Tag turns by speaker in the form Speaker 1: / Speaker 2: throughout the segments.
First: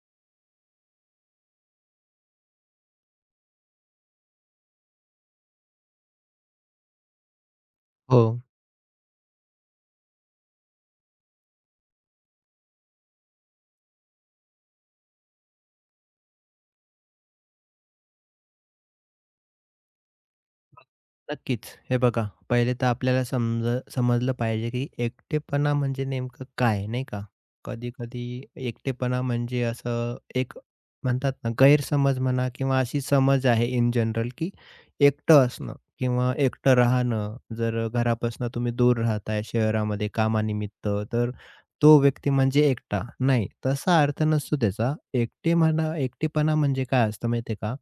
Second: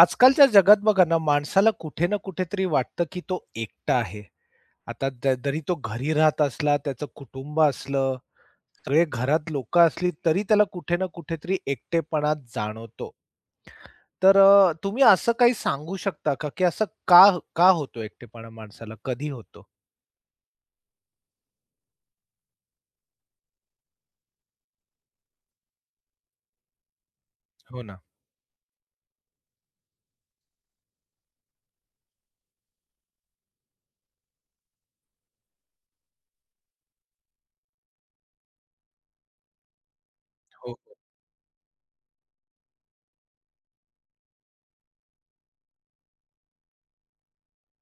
Speaker 1: आजकालच्या जगात बघा ना, माणसाला कुठे ना कुठेतरी वाटतं, की तो एकटा आहे. आता जरी तो घरी राहत असला, त्याचं कुटुंब असलं,
Speaker 2: हो.
Speaker 1: सगळे घरात लोकं असली, तरी त्याला कुठे ना कुठेतरी एकटेपणा जाणवतो. तुम्ही असं काही सांगू शकता का, की असं का का होतो एकटेपणा माणसाला? कधी होतो?
Speaker 2: नक्कीच. हे बघा, पहिले तर आपल्याला समजलं पाहिजे, की एकटेपणा म्हणजे नेमकं काय, नाही का?
Speaker 1: हो ना.
Speaker 2: कधी-कधी एकटेपणा म्हणजे असं एक म्हणतात ना, गैरसमज म्हणा किंवा अशी समज आहे इन जनरल, की एकटं असणं किंवा एकटं राहणं, जर घरापासून तुम्ही दूर राहताय शहरामध्ये
Speaker 1: हो,
Speaker 2: कामानिमित्त,
Speaker 1: हो.
Speaker 2: तर तो व्यक्ती म्हणजे एकटा. नाही, तसा अर्थ नसतो त्याचा. एकटे म्हणा एकटेपणा म्हणजे काय असतं माहिती का?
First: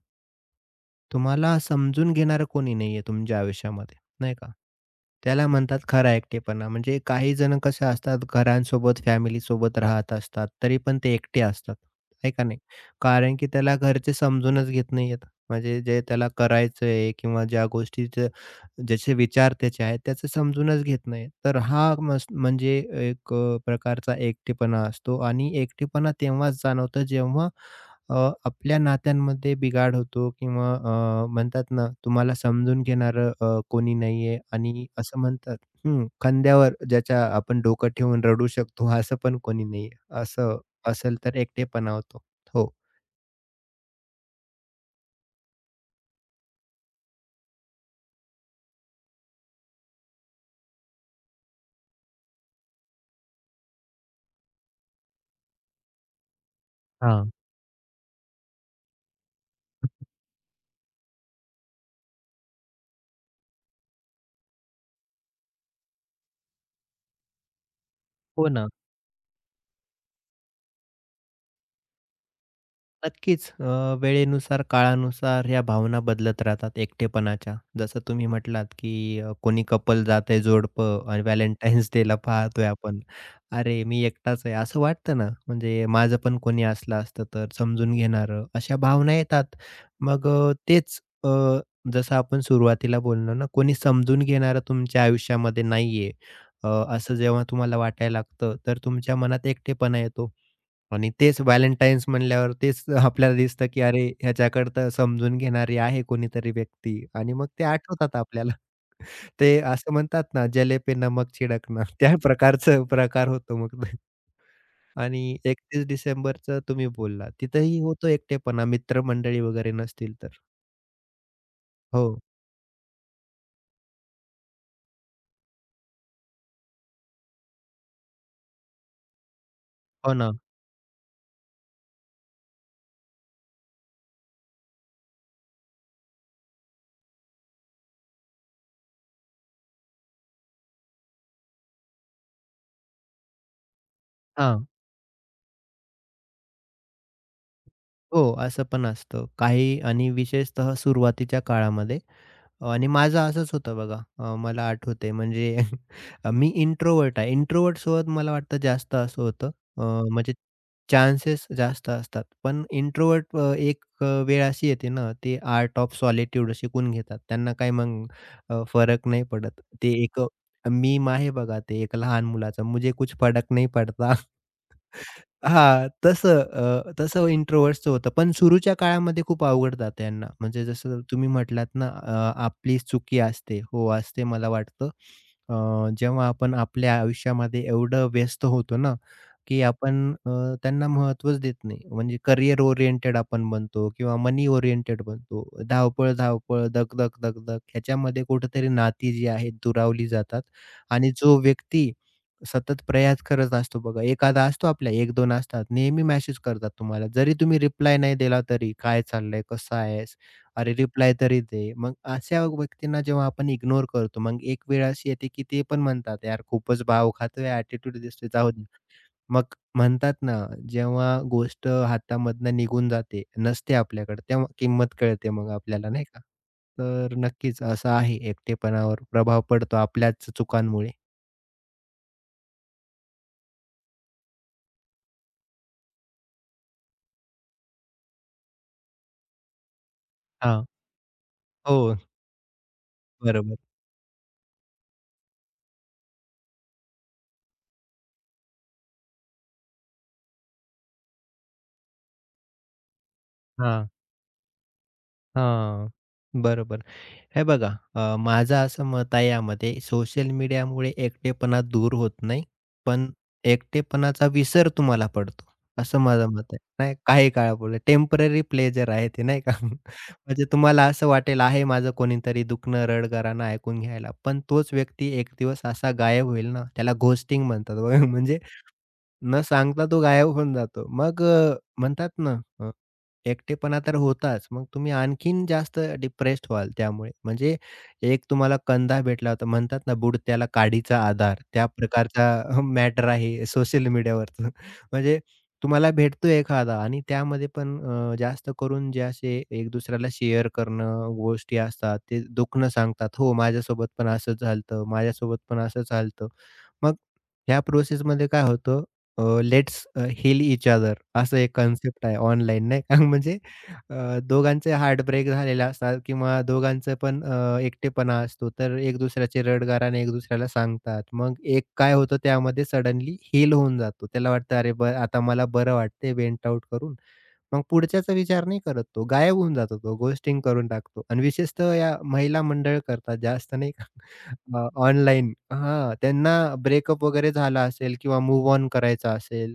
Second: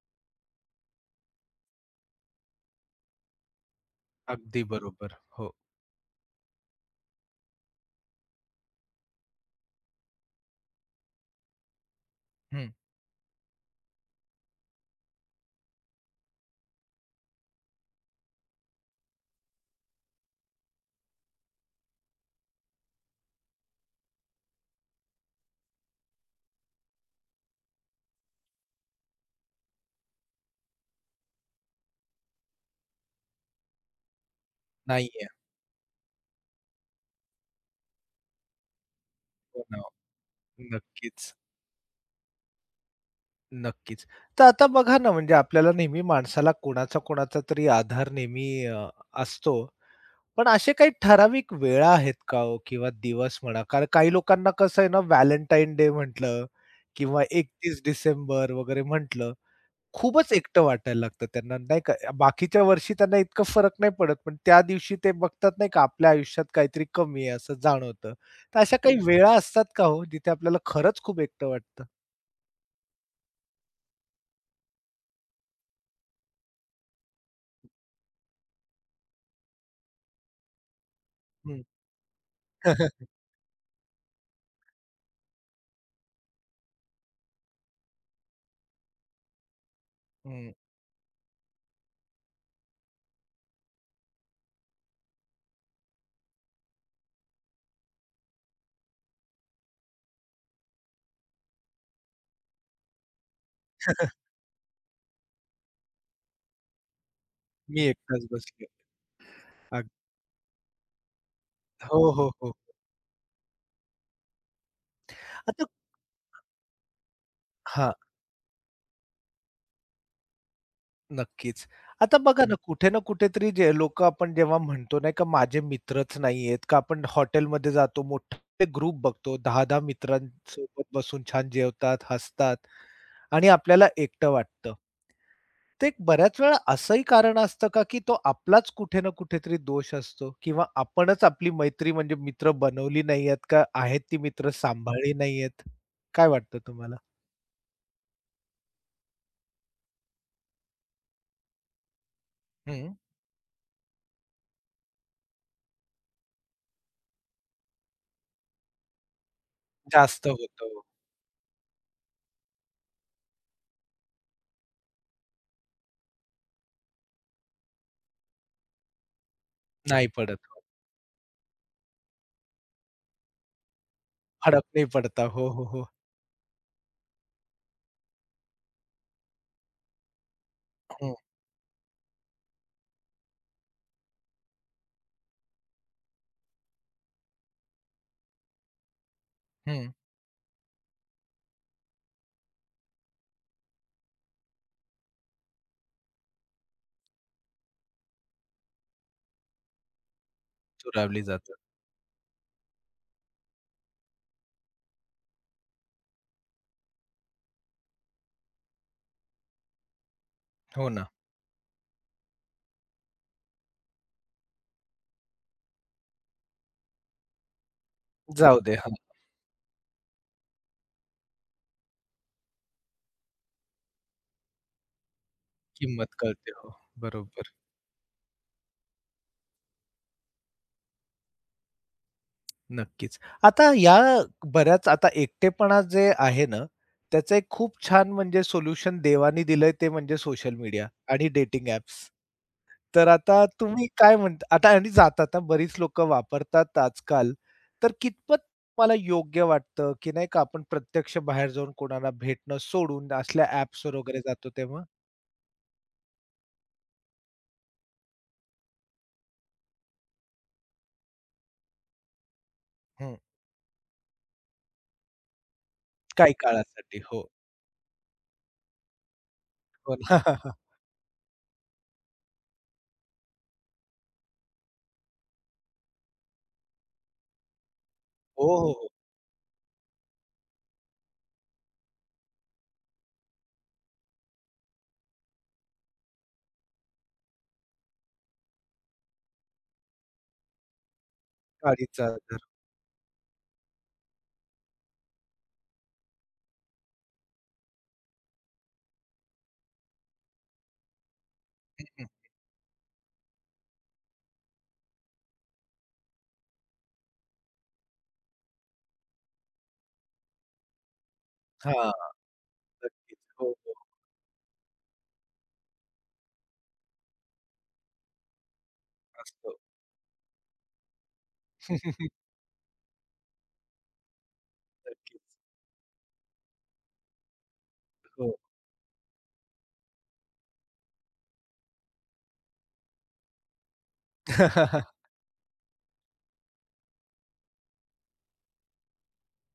Speaker 2: तुम्हाला समजून घेणारं कोणी नाहीये तुमच्या आयुष्यामध्ये, नाही का?
Speaker 1: अगदी बरोबर.
Speaker 2: त्याला
Speaker 1: हो.
Speaker 2: म्हणतात खरा एकटेपणा. म्हणजे काही जण कसे असतात घरांसोबत, फॅमिलीसोबत राहत असतात, तरी पण ते एकटे असतात, आहे का नाही?
Speaker 1: हं.
Speaker 2: कारण की त्याला घरचे समजूनच घेत नाहीयेत. म्हणजे जे त्याला करायचंय किंवा ज्या गोष्टीचं ज्याचे विचार त्याचे आहेत त्याचं समजूनच घेत नाही. तर हा मस म्हणजे एक प्रकारचा एकटेपणा असतो आणि एकटेपणा तेव्हाच जाणवतं जेव्हा अ, आपल्या नात्यांमध्ये बिघाड होतो किंवा म्हणतात ना तुम्हाला समजून घेणारं कोणी नाहीये आणि असं
Speaker 1: नाहीये.
Speaker 2: म्हणतात हं, खांद्यावर ज्याच्या आपण डोकं ठेवून रडू शकतो असं पण
Speaker 1: हो
Speaker 2: कोणी
Speaker 1: ना.
Speaker 2: नाहीये. असं असेल
Speaker 1: नक्कीच.
Speaker 2: तर एकटेपणा होतो. हो.
Speaker 1: नक्कीच. तर आता बघा ना, म्हणजे आपल्याला नेहमी माणसाला कोणाचा, कोणाचा तरी आधार असतो. पण असे काही ठराविक वेळा आहेत का हो किंवा दिवस म्हणा? कारण काही लोकांना कसं आहे ना, व्हॅलेंटाईन डे म्हटलं किंवा
Speaker 2: हां.
Speaker 1: 31 डिसेंबर वगैरे म्हटलं, खूपच एकटं वाटायला लागतं त्यांना, नाही का? बाकीच्या वर्षी त्यांना इतकं फरक नाही पडत, पण त्या दिवशी ते बघतात नाही का, आपल्या आयुष्यात काहीतरी कमी आहे असं जाणवतं.
Speaker 2: हो
Speaker 1: तर
Speaker 2: ना.
Speaker 1: अशा काही वेळा असतात का हो, जिथे आपल्याला खरंच खूप एकटं वाटतं?
Speaker 2: नक्कीच. वेळेनुसार, काळानुसार ह्या भावना बदलत राहतात एकटेपणाच्या. जसं तुम्ही म्हटलात, की कोणी कपल जाते जोडपं आणि
Speaker 1: हं.
Speaker 2: व्हॅलेंटाईन्स डेला पाहतोय आपण. अरे, मी एकटाच आहे असं वाटतं ना, म्हणजे माझं पण कोणी असलं असतं तर समजून घेणारं, अशा भावना येतात. मग
Speaker 1: हं.
Speaker 2: जसं आपण सुरुवातीला बोललो ना, कोणी समजून घेणारं तुमच्या आयुष्यामध्ये नाहीये, अ, असं जेव्हा तुम्हाला वाटायला लागतं, तर तुमच्या मनात एकटेपणा येतो. आणि तेच व्हॅलेंटाईन्स म्हणल्यावर तेच आपल्याला दिसतं, की अरे ह्याच्याकडे तर समजून घेणारी आहे कोणीतरी व्यक्ती आणि मग ते
Speaker 1: मी
Speaker 2: आठवतात
Speaker 1: एकटाच
Speaker 2: आपल्याला.
Speaker 1: बसले.
Speaker 2: ते
Speaker 1: अग
Speaker 2: असं म्हणतात ना, "जले पे नमक छिडकणं"
Speaker 1: हो,
Speaker 2: त्या
Speaker 1: हो, हो.
Speaker 2: प्रकारचं प्रकार होतो मग. आणि
Speaker 1: आता
Speaker 2: 31 डिसेंबरचं तुम्ही बोललात, तिथेही
Speaker 1: हां,
Speaker 2: होतो एकटेपणा मित्रमंडळी वगैरे नसतील तर.
Speaker 1: नक्कीच. आता
Speaker 2: हो,
Speaker 1: बघा हं. ना, कुठे ना कुठेतरी जे लोकं आपण जेव्हा म्हणतो नाही का, माझे मित्रच नाहीयेत का आपण हॉटेलमध्ये जातो, मोठे ग्रुप बघतो 10-10
Speaker 2: हो ना.
Speaker 1: मित्रांसोबत बसून छान जेवतात, हसतात आणि आपल्याला एकटं वाटतं. ते बऱ्याच वेळा असंही कारण असतं का, की तो आपलाच कुठे ना कुठेतरी दोष असतो किंवा आपणच आपली मैत्री म्हणजे मित्र बनवली नाहीयेत का आहेत ती मित्र
Speaker 2: हां.
Speaker 1: सांभाळली नाहीयेत? काय वाटतं तुम्हाला?
Speaker 2: हो, असं पण असतं. काही आणि विशेषतः सुरुवातीच्या काळामध्ये आणि
Speaker 1: हं.
Speaker 2: माझं असंच होतं बघा. मला आठवतंय म्हणजे मी इंट्रोव्हर्ट आहे. इंट्रोव्हर्टसोबत मला वाटतं जास्त असं होतं. अ,
Speaker 1: जास्त
Speaker 2: म्हणजे
Speaker 1: होतो.
Speaker 2: चान्सेस जास्त असतात. पण इंट्रोव्हर्ट एक वेळ अशी येते ना, ते आर्ट ऑफ सॉलिट्यूड शिकून घेतात. त्यांना काही मग फरक नाही पडत. ते
Speaker 1: नाही
Speaker 2: एक
Speaker 1: पडत.
Speaker 2: आहे बघा, ते एक लहान मुलाचं, "मुझे कुछ फरक नहीं पडता."
Speaker 1: फरक नाही पडता. हो, हो, हो.
Speaker 2: हां, तसं इंट्रोव्हर्ट्सचं होतं. पण सुरूच्या काळामध्ये खूप अवघड जातं यांना. म्हणजे जसं
Speaker 1: हं,
Speaker 2: तुम्ही म्हटलात ना, आपली चुकी असते. हो, असते मला वाटतं. जेव्हा आपण आपल्या आयुष्यामध्ये एवढं व्यस्त होतो ना, की
Speaker 1: हं.
Speaker 2: आपण त्यांना महत्त्वच देत नाही. म्हणजे करियर ओरिएंटेड आपण बनतो किंवा मनी ओरिएंटेड बनतो. धावपळ, धावपळ, धक, धक, ह्याच्यामध्ये कुठेतरी नाती जी आहेत दुरावली जातात आणि
Speaker 1: दुरावली
Speaker 2: जो
Speaker 1: जातात.
Speaker 2: व्यक्ती सतत प्रयास करत असतो बघा. एखादा असतो आपल्या 1-2 असतात. नेहमी मेसेज करतात तुम्हाला. जरी तुम्ही रिप्लाय नाही दिला तरी, "काय चाललंय? कसा आहेस? अरे
Speaker 1: हो ना.
Speaker 2: रिप्लाय तरी दे." मग अशा व्यक्तींना जेव्हा आपण इग्नोर करतो, मग एक वेळ अशी येते की ते पण म्हणतात, "यार खूपच भाव खातोय, ॲटिट्यूड दिसतोय, जाऊ
Speaker 1: जाऊ
Speaker 2: दे."
Speaker 1: दे. हां,
Speaker 2: मग म्हणतात ना, जेव्हा गोष्ट हातामधनं निघून जाते, नसते आपल्याकडे, तेव्हा किंमत कळते मग आपल्याला नाही
Speaker 1: किंमत
Speaker 2: का?
Speaker 1: कळते. हो,
Speaker 2: तर
Speaker 1: बरोबर.
Speaker 2: नक्कीच असं आहे एकटेपणावर प्रभाव पडतो आपल्याच चुकांमुळे.
Speaker 1: नक्कीच. आता या बऱ्याच आता एकटेपणा जे आहे ना, त्याचं एक खूप छान म्हणजे सोल्युशन देवानी दिलंय ते म्हणजे सोशल
Speaker 2: हां.
Speaker 1: मीडिया आणि डेटिंग
Speaker 2: हो.
Speaker 1: ॲप्स. तर आता
Speaker 2: बरोबर.
Speaker 1: तुम्ही काय म्हणता आता आणि जातात हां, बरीच लोकं वापरतात आजकाल. तर कितपत तुम्हाला योग्य वाटतं, की नाही का आपण प्रत्यक्ष बाहेर जाऊन कोणाला भेटणं सोडून असल्या
Speaker 2: हां,
Speaker 1: ॲप्सवर वगैरे जातो तेव्हा?
Speaker 2: हां. बरोबर. हे बघा माझं असं मत आहे यामध्ये सोशल मीडियामुळे एकटेपणा दूर होत नाही, पण
Speaker 1: हं.
Speaker 2: एकटेपणाचा विसर तुम्हाला पडतो, असं माझं
Speaker 1: काही
Speaker 2: मत आहे. नाही
Speaker 1: काळासाठी. हो.
Speaker 2: काही काळापुरते टेम्पररी प्लेजर आहे ते नाही का?
Speaker 1: हो ना.
Speaker 2: म्हणजे तुम्हाला असं वाटेल आहे माझं कोणीतरी दुखणं, रडगाणं ऐकून घ्यायला. पण तोच व्यक्ती एक दिवस असा गायब होईल ना, त्याला घोस्टिंग म्हणतात बघा म्हणजे
Speaker 1: हो, हो, हो.
Speaker 2: न सांगता तो गायब होऊन जातो. मग म्हणतात ना अ, एकटेपणा तर होताच. मग तुम्ही आणखीन जास्त डिप्रेस्ड व्हाल त्यामुळे. म्हणजे एक तुम्हाला कंधा भेटला होता. म्हणतात ना बुडत्याला काडीचा आधार. त्या
Speaker 1: गाडीचा आधार.
Speaker 2: प्रकारचा मॅटर आहे सोशल मीडियावरचं. म्हणजे तुम्हाला भेटतो एखादा आणि त्यामध्ये पण जास्त करून जे असे एक दुसऱ्याला शेअर करणं, गोष्टी असतात.
Speaker 1: हं.
Speaker 2: ते दुखणं सांगतात. हो, माझ्यासोबत पण असंच झालं माझ्यासोबत पण असंच झालं. मग ह्या प्रोसेसमध्ये काय होतं लेट्स हील ईच अदर असं एक
Speaker 1: हां,
Speaker 2: कन्सेप्ट आहे ऑनलाईन नाही का?
Speaker 1: नक्कीच.
Speaker 2: म्हणजे
Speaker 1: हो, हो.
Speaker 2: दोघांचे हार्टब्रेक झालेले असतात किंवा दोघांचं पण एकटेपणा असतो. तर एक दुसऱ्याचे
Speaker 1: असतो.
Speaker 2: रडगाराने एक दुसऱ्याला सांगतात. मग एक काय होतं त्यामध्ये सडनली हील होऊन जातो. त्याला वाटतं, "अरे, बरं
Speaker 1: नक्कीच.
Speaker 2: आता मला बरं वाटतंय वेंट आउट करून." मग पुढच्याचा
Speaker 1: हो.
Speaker 2: विचार नाही करत तो. गायब होऊन जातो तो, घोस्टिंग करून टाकतो आणि विशेषतः या महिला मंडळ करतात जास्त नाही का ऑनलाईन हां, त्यांना ब्रेकअप वगैरे झाला असेल किंवा मूव्ह ऑन करायचा असेल,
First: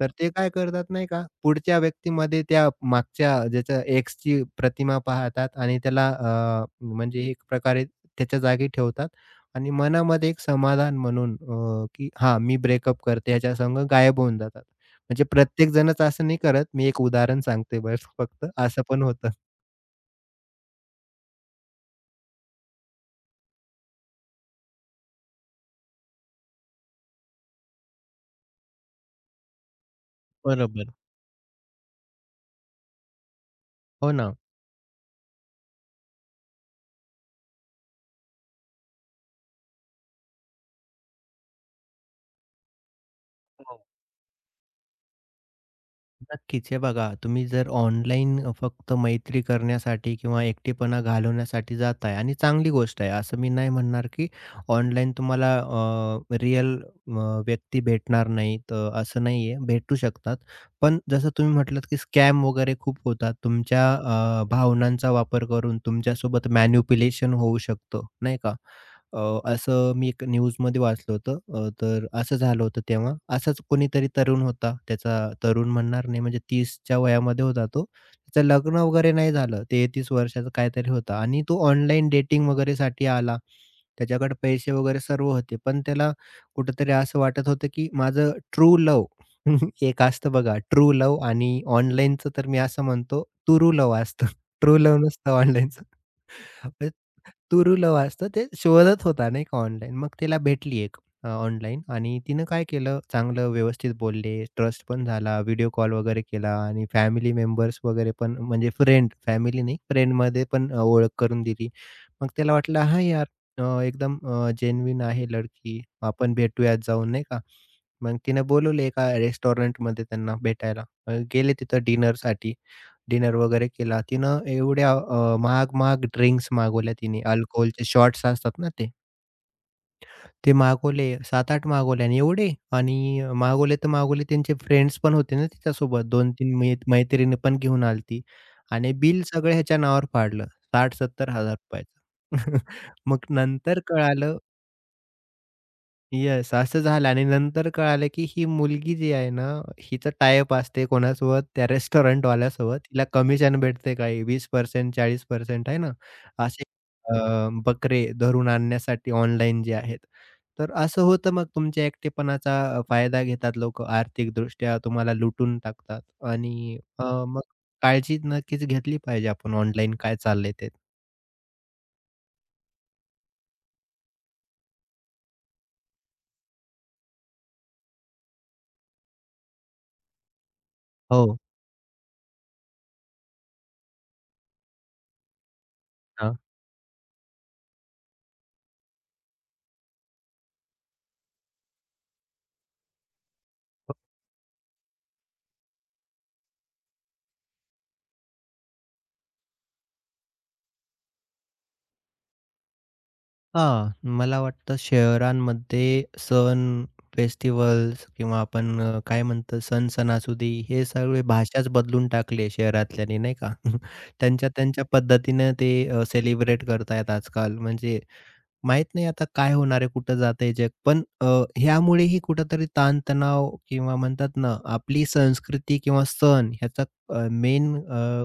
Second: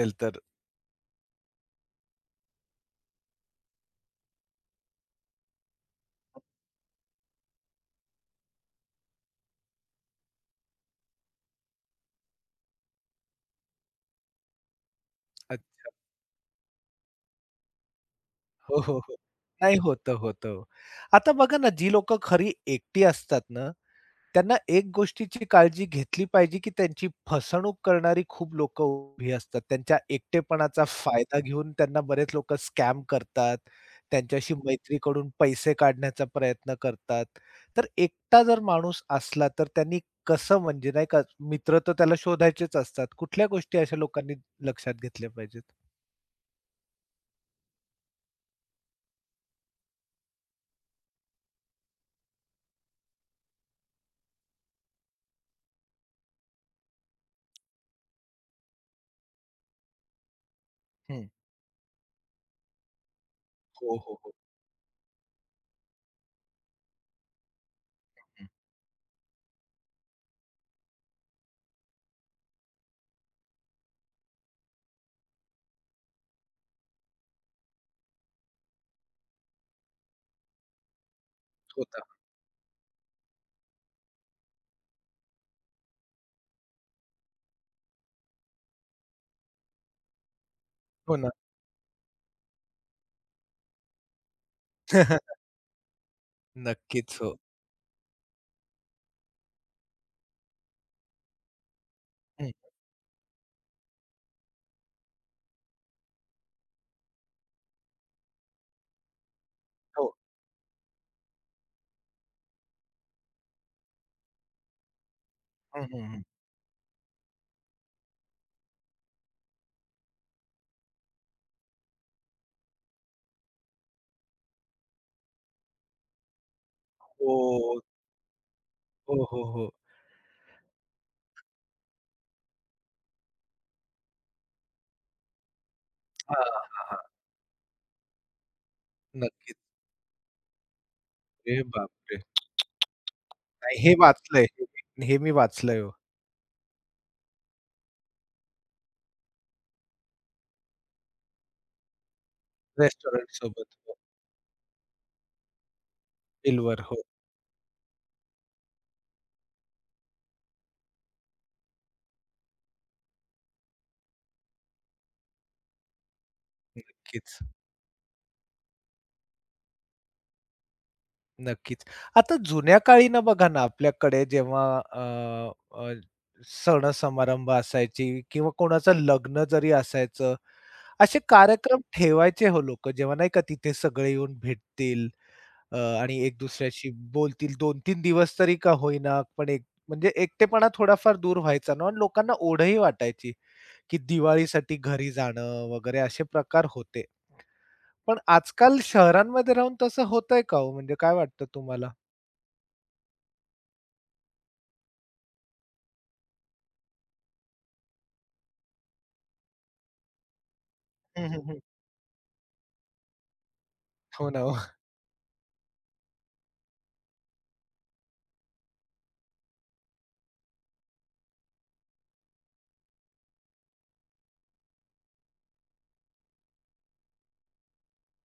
Speaker 2: तर ते
Speaker 1: तर.
Speaker 2: काय करतात नाही का, पुढच्या व्यक्तीमध्ये त्या मागच्या ज्याच्या एक्सची प्रतिमा पाहतात आणि त्याला म्हणजे एक प्रकारे त्याच्या जागी ठेवतात आणि मनामध्ये एक समाधान म्हणून की हां, मी ब्रेकअप करते ह्याच्यासंग गायब होऊन जातात. म्हणजे
Speaker 1: अच्छा.
Speaker 2: प्रत्येकजणच असं नाही करत. मी एक उदाहरण सांगते बस फक्त,
Speaker 1: हो,
Speaker 2: असं
Speaker 1: हो,
Speaker 2: पण
Speaker 1: हो.
Speaker 2: होतं.
Speaker 1: नाही होतं, होतं. आता बघा ना, जी लोकं खरी एकटी असतात ना त्यांना एक गोष्टीची काळजी घेतली पाहिजे, की त्यांची फसवणूक करणारी खूप लोकं उभी असतात. त्यांच्या एकटेपणाचा
Speaker 2: बरोबर.
Speaker 1: फायदा घेऊन त्यांना बरेच लोकं स्कॅम करतात.
Speaker 2: हो ना.
Speaker 1: त्यांच्याशी मैत्रीकडून पैसे काढण्याचा प्रयत्न करतात. तर एकटा जर माणूस असला, तर त्यांनी कसं म्हणजे नाही का, मित्र तर त्याला शोधायचेच असतात. कुठल्या गोष्टी
Speaker 2: हो.
Speaker 1: अशा लोकांनी लक्षात घेतल्या पाहिजेत?
Speaker 2: नक्कीच. हे बघा, तुम्ही जर ऑनलाईन फक्त मैत्री करण्यासाठी किंवा एकटेपणा घालवण्यासाठी जाताय आणि चांगली गोष्ट आहे. असं मी नाही म्हणणार, की ऑनलाईन तुम्हाला रिअल व्यक्ती भेटणार नाहीत असं नाहीये, भेटू शकतात. पण
Speaker 1: हं.
Speaker 2: जसं तुम्ही म्हटलात, की स्कॅम वगैरे खूप होतात. तुमच्या
Speaker 1: हो, हो, हो.
Speaker 2: अ, भावनांचा वापर करून तुमच्यासोबत मॅनिप्युलेशन होऊ शकतं, नाही
Speaker 1: हं.
Speaker 2: का? अ, असं मी एक न्यूजमध्ये वाचलं होतं. तर असं झालं होतं तेव्हा. असाच कोणीतरी तरुण होता. त्याचा तरुण म्हणणार नाही म्हणजे 30च्या वयामध्ये होता तो. त्याचं लग्न वगैरे नाही झालं. 33 वर्षाचा काहीतरी होता आणि तो
Speaker 1: होता.
Speaker 2: ऑनलाईन डेटिंग वगैरेसाठी आला. त्याच्याकडे पैसे वगैरे सर्व होते. पण त्याला कुठेतरी असं वाटत होतं, की माझं ट्रू लव्ह एक असतं बघा ट्रू
Speaker 1: हो
Speaker 2: लव्ह
Speaker 1: ना.
Speaker 2: आणि ऑनलाईनचं तर मी असं म्हणतो तुरू लव्ह असतं. ट्रू लव्ह नसतं ऑनलाईनचं. म्हणजे
Speaker 1: नक्कीच. हो.
Speaker 2: तुरुलव असतं ते शोधत होता नाही का ऑनलाईन. मग तिला भेटली एक ऑनलाईन आणि तिनं
Speaker 1: हं.
Speaker 2: काय केलं चांगलं व्यवस्थित बोलले, ट्रस्ट पण झाला, व्हिडिओ कॉल वगैरे केला आणि फॅमिली मेंबर्स वगैरे पण म्हणजे फ्रेंड, फॅमिली नाही
Speaker 1: हो.
Speaker 2: फ्रेंडमध्ये पण ओळख करून दिली. मग त्याला वाटलं हा यार एकदम जेन्युइन आहे लडकी,
Speaker 1: हं, हं, हं.
Speaker 2: आपण भेटूयात जाऊन" नाही का. मग तिनं बोलवले एका रेस्टॉरंटमध्ये त्यांना भेटायला. गेले तिथं डिनरसाठी. डिनर वगैरे केला. तिनं एवढ्या महाग-महाग ड्रिंक्स मागवल्या तिने.
Speaker 1: हो.
Speaker 2: अल्कोहलचे शॉट्स असतात ना ते.
Speaker 1: हो, हो, हो.
Speaker 2: ते मागवले 7-8 मागवले आणि एवढे आणि मागवले तर मागवले त्यांचे फ्रेंड्स पण होते ना तिच्यासोबत
Speaker 1: हां,
Speaker 2: 2-3
Speaker 1: हां.
Speaker 2: मैत्रिणी पण घेऊन आली आणि बिल सगळं
Speaker 1: नक्कीच.
Speaker 2: ह्याच्या नावावर पाडलं
Speaker 1: अरे
Speaker 2: ₹60,000-70,000
Speaker 1: बापरे!
Speaker 2: मग
Speaker 1: नाही
Speaker 2: नंतर
Speaker 1: हे
Speaker 2: कळालं
Speaker 1: वाचलंय. हे मी वाचलंय हो.
Speaker 2: येस, असं झालं आणि नंतर कळालं, की ही मुलगी जी आहे ना, हिचं टाय-अप असते कोणासोबत? त्या रेस्टॉरंटवाल्यासोबत. तिला कमिशन
Speaker 1: रेस्टॉरंटसोबत. हो.
Speaker 2: भेटते काही 20% 40% आहे ना, असे
Speaker 1: बिलवर. हो.
Speaker 2: अ, बकरे धरून आणण्यासाठी ऑनलाईन जे आहेत. तर असं होतं मग तुमच्या एकटेपणाचा फायदा घेतात लोकं आर्थिकदृष्ट्या तुम्हाला लुटून टाकतात आणि अ,
Speaker 1: नक्कीच,
Speaker 2: मग काळजी नक्कीच घेतली पाहिजे आपण ऑनलाईन काय चाललंय ते.
Speaker 1: नक्कीच. आता जुन्या काळी ना बघा ना आपल्याकडे जेव्हा अ, अ, सण-समारंभ असायची किंवा कोणाचं लग्न जरी असायचं, असे
Speaker 2: हो.
Speaker 1: कार्यक्रम ठेवायचे हो लोकं. जेव्हा नाही का तिथे सगळे येऊन भेटतील आणि
Speaker 2: हां.
Speaker 1: एक दुसऱ्याशी बोलतील 2-3 दिवस तरी का होईना, पण एक म्हणजे एकटेपणा थोडाफार दूर व्हायचा ना आणि लोकांना ओढही वाटायची. की दिवाळीसाठी घरी जाणं वगैरे असे प्रकार होते. पण आजकाल शहरांमध्ये राहून तसं होतंय का हो? म्हणजे काय वाटतं तुम्हाला?
Speaker 2: हां, मला वाटतं शहरांमध्ये सण, फेस्टिव्हल्स किंवा आपण काय म्हणतो सण, सणासुदी हे सगळे
Speaker 1: हं, हं, हं.
Speaker 2: भाषाच बदलून टाकली आहे शहरातल्यानी नाही का?
Speaker 1: हो ना,
Speaker 2: त्यांच्या
Speaker 1: हो.
Speaker 2: त्यांच्या पद्धतीनं ते सेलिब्रेट करतायत आजकाल. म्हणजे माहीत नाही आता काय होणार आहे, कुठं जातंय जग. पण ह्यामुळेही कुठेतरी ताणतणाव किंवा म्हणतात ना, आपली संस्कृती किंवा सण ह्याचा मेन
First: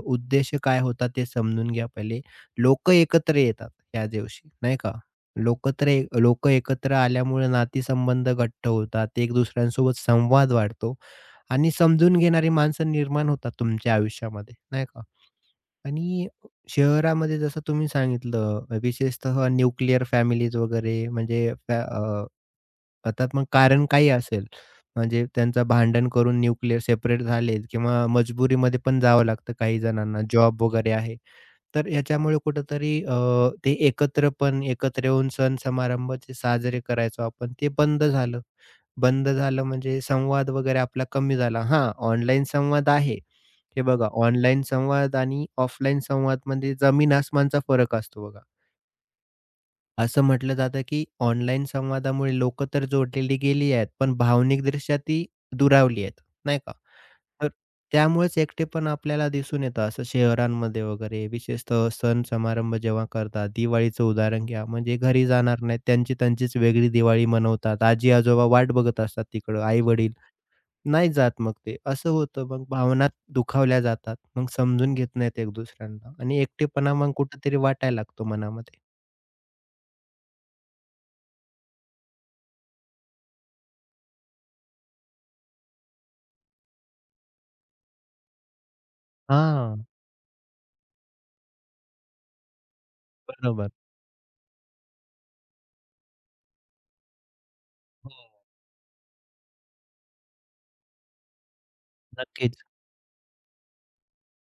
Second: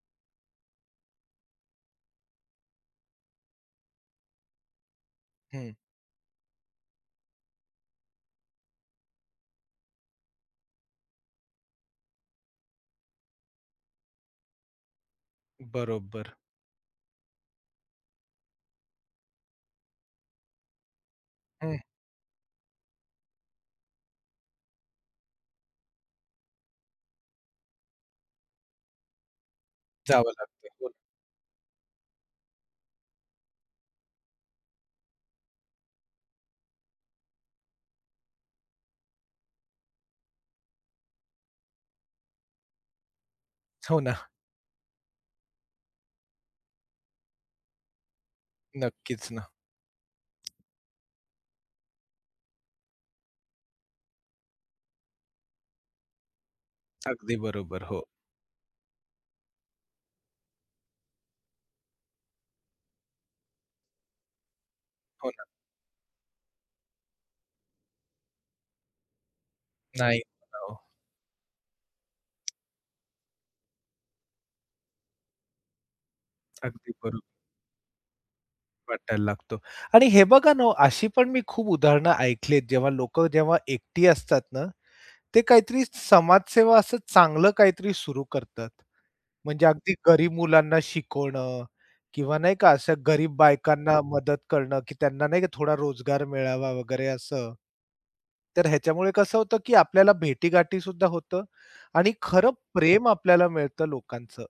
Speaker 2: उद्देश काय होता ते समजून घ्या पहिले. लोकं एकत्र येतात त्या दिवशी, नाही का? लोक
Speaker 1: हं.
Speaker 2: तर ए लोकं एकत्र आल्यामुळे नातेसंबंध घट्ट होतात. एक दुसऱ्यांसोबत संवाद वाढतो आणि समजून घेणारी माणसं निर्माण होतात तुमच्या आयुष्यामध्ये, नाही का? आणि
Speaker 1: बरोबर.
Speaker 2: शहरामध्ये जसं तुम्ही सांगितलं विशेषतः न्यूक्लिअर फॅमिलीज वगैरे म्हणजे
Speaker 1: हं.
Speaker 2: आता मग कारण काही असेल, म्हणजे त्यांचं भांडण करून न्यूक्लिअर सेपरेट झालेत किंवा मजबुरीमध्ये पण जावं लागतं काही जणांना
Speaker 1: जावं
Speaker 2: जॉब
Speaker 1: लागतं. हो
Speaker 2: वगैरे
Speaker 1: ना.
Speaker 2: आहे. तर ह्याच्यामुळे कुठेतरी ते एकत्र पण एकत्र येऊन सण समारंभ जे साजरे करायचो आपण ते बंद झालं. बंद झालं म्हणजे संवाद वगैरे आपला कमी झाला. हां, ऑनलाईन संवाद आहे. हे
Speaker 1: हो
Speaker 2: बघा
Speaker 1: ना.
Speaker 2: ऑनलाईन संवाद आणि ऑफलाईन संवादमध्ये जमीन आसमानचा फरक असतो बघा.
Speaker 1: नक्कीच ना.
Speaker 2: असं म्हटलं जातं, की ऑनलाईन संवादामुळे लोकं तर जोडलेली गेली आहेत, पण भावनिकदृष्ट्या ती दुरावली आहेत, नाही का?
Speaker 1: अगदी
Speaker 2: तर
Speaker 1: बरोबर. हो.
Speaker 2: त्यामुळेच एकटेपण आपल्याला दिसून येतं असं शहरांमध्ये वगैरे, विशेषतः सण समारंभ जेव्हा करतात. दिवाळीचं उदाहरण घ्या, म्हणजे घरी
Speaker 1: हो ना.
Speaker 2: जाणार नाहीत. त्यांची त्यांचीच वेगळी दिवाळी मनवतात. आजी-आजोबा वाट बघत असतात तिकडं, आई-वडील
Speaker 1: नाही हो.
Speaker 2: नाही जात मग ते. असं होतं मग भावना दुखावल्या जातात. मग समजून घेत नाहीत एक दुसऱ्यांना आणि
Speaker 1: अगदी
Speaker 2: एकटेपणा मग
Speaker 1: बरोबर
Speaker 2: कुठेतरी वाटायला लागतो मनामध्ये.
Speaker 1: वाटायला लागतो. आणि हे बघा ना हो, अशी पण मी खूप उदाहरणं ऐकलीत, जेव्हा लोकं जेव्हा एकटी असतात ना, ते काहीतरी समाजसेवा असं चांगलं काहीतरी सुरू करतात. म्हणजे
Speaker 2: हां,
Speaker 1: अगदी गरीब मुलांना शिकवणं किंवा नाही का अशा गरीब
Speaker 2: बरोबर.
Speaker 1: बायकांना मदत करणं, की त्यांना नाही का थोडा रोजगार मिळावा वगैरे असं.
Speaker 2: हो,
Speaker 1: तर ह्याच्यामुळे कसं होतं, की आपल्याला भेटीगाठी सुद्धा होतं आणि खरं
Speaker 2: नक्कीच.
Speaker 1: प्रेम आपल्याला मिळतं लोकांचं.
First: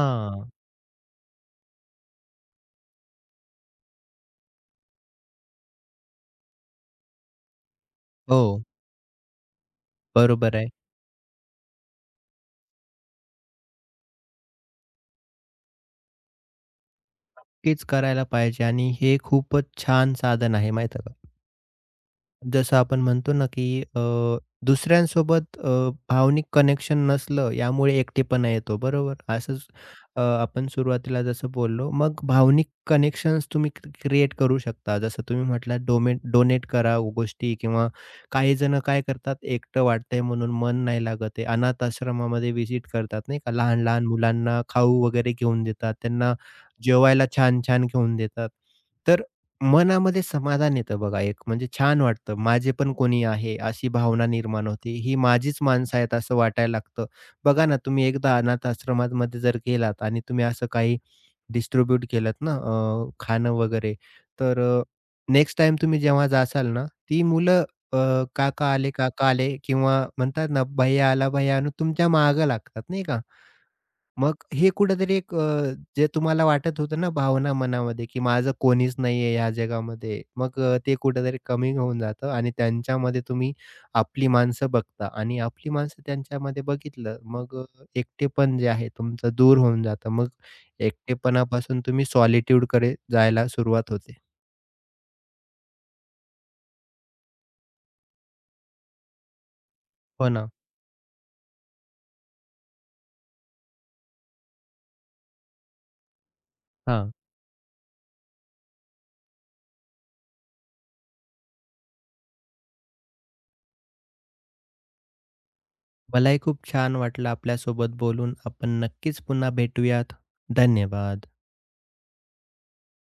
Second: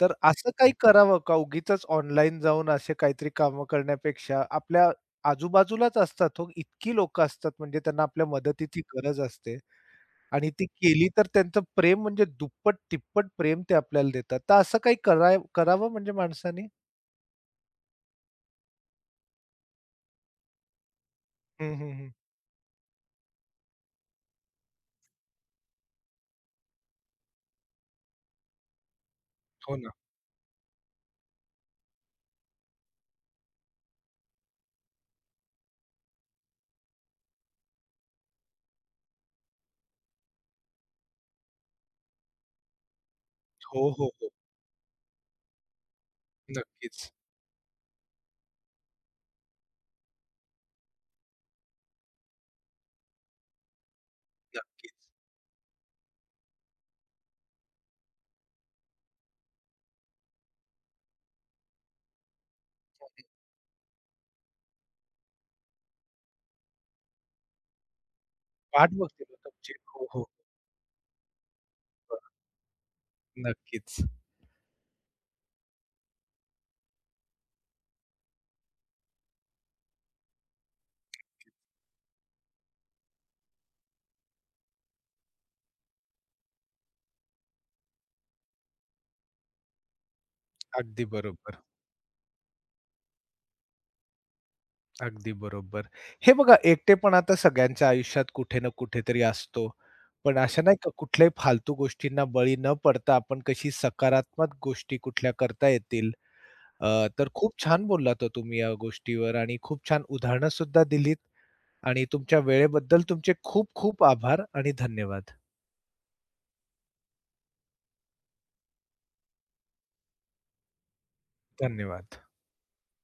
Speaker 1: तर असं काही करावं का उगीचच ऑनलाईन जाऊन असे काहीतरी कामं करण्यापेक्षा आपल्या आजूबाजूलाच असतात हो, इतकी लोकं असतात म्हणजे त्यांना आपल्या
Speaker 2: हो,
Speaker 1: मदतीची गरज असते. आणि
Speaker 2: बरोबर
Speaker 1: ती
Speaker 2: आहे.
Speaker 1: केली तर त्यांचं प्रेम म्हणजे दुप्पट, तिप्पट प्रेम ते आपल्याला देतात. तर असं काही करावं म्हणजे माणसाने?
Speaker 2: नक्कीच करायला पाहिजे आणि हे खूपच छान साधन आहे माहीत
Speaker 1: हं, हं, हं.
Speaker 2: जसं आपण म्हणतो ना, की दुसऱ्यांसोबत भावनिक कनेक्शन नसलं यामुळे एकटेपणा येतो बरोबर. असंच
Speaker 1: हो ना.
Speaker 2: आपण सुरुवातीला जसं बोललो. मग भावनिक कनेक्शन्स तुम्ही क्रिएट करू शकता. जसं तुम्ही म्हटलात डोनेट करा गोष्टी किंवा काही जण काय करतात एकटं वाटतंय म्हणून मन नाही लागत आहे. अनाथ आश्रमामध्ये व्हिजिट करतात नाही का.
Speaker 1: हो,
Speaker 2: लहान-लहान
Speaker 1: हो, हो.
Speaker 2: मुलांना खाऊ वगैरे घेऊन देतात. त्यांना
Speaker 1: नक्कीच,
Speaker 2: जेवायला छान-छान घेऊन देतात. मनामध्ये समाधान येतं बघा एक, म्हणजे छान वाटतं, माझे पण कोणी आहे अशी भावना निर्माण होते.
Speaker 1: नक्कीच.
Speaker 2: ही माझीच माणसं आहेत असं वाटायला लागतं. बघा ना, तुम्ही एकदा अनाथ आश्रमामध्ये जर गेलात आणि तुम्ही असं काही डिस्ट्रिब्यूट केलत ना खाणं वगैरे, तर नेक्स्ट टाईम तुम्ही जेव्हा जासाल ना, ती मुलं अ, "काका
Speaker 1: वाट
Speaker 2: आले,
Speaker 1: बघतील
Speaker 2: काका
Speaker 1: हो
Speaker 2: आले"
Speaker 1: तुमची.
Speaker 2: किंवा
Speaker 1: हो, हो.
Speaker 2: म्हणतात ना, "भैय्या आला, भैय्या आला" तुमच्या
Speaker 1: बरं.
Speaker 2: मागं लागतात नाही का?
Speaker 1: नक्कीच.
Speaker 2: मग हे कुठेतरी एक जे तुम्हाला वाटत होतं ना भावना मनामध्ये, की माझं कोणीच नाहीये या जगामध्ये. मग ते कुठेतरी कमी होऊन जातं आणि त्यांच्यामध्ये तुम्ही आपली माणसं बघता आणि आपली माणसं त्यांच्यामध्ये बघितलं, मग एकटेपण जे आहे तुमचं दूर होऊन जातं. मग
Speaker 1: अगदी बरोबर,
Speaker 2: एकटेपणापासून तुम्ही सॉलिट्यूडकडे जायला सुरुवात होते.
Speaker 1: अगदी बरोबर. हे बघा एकटेपणा तर सगळ्यांच्या आयुष्यात कुठे ना कुठेतरी असतो.
Speaker 2: हो
Speaker 1: पण
Speaker 2: ना?
Speaker 1: अशा नाही का कुठल्याही फालतू गोष्टींना बळी न पडता आपण कशी सकारात्मक गोष्टी कुठल्या करता येतील
Speaker 2: हां.
Speaker 1: तर खूप छान बोललात हो तुम्ही या गोष्टीवर आणि खूप छान उदाहरणं सुद्धा दिलीत आणि तुमच्या वेळेबद्दल तुमचे खूप खूप आभार आणि धन्यवाद.
Speaker 2: मलाही खूप छान वाटलं आपल्यासोबत बोलून. आपण नक्कीच पुन्हा भेटूयात. धन्यवाद.
Speaker 1: धन्यवाद.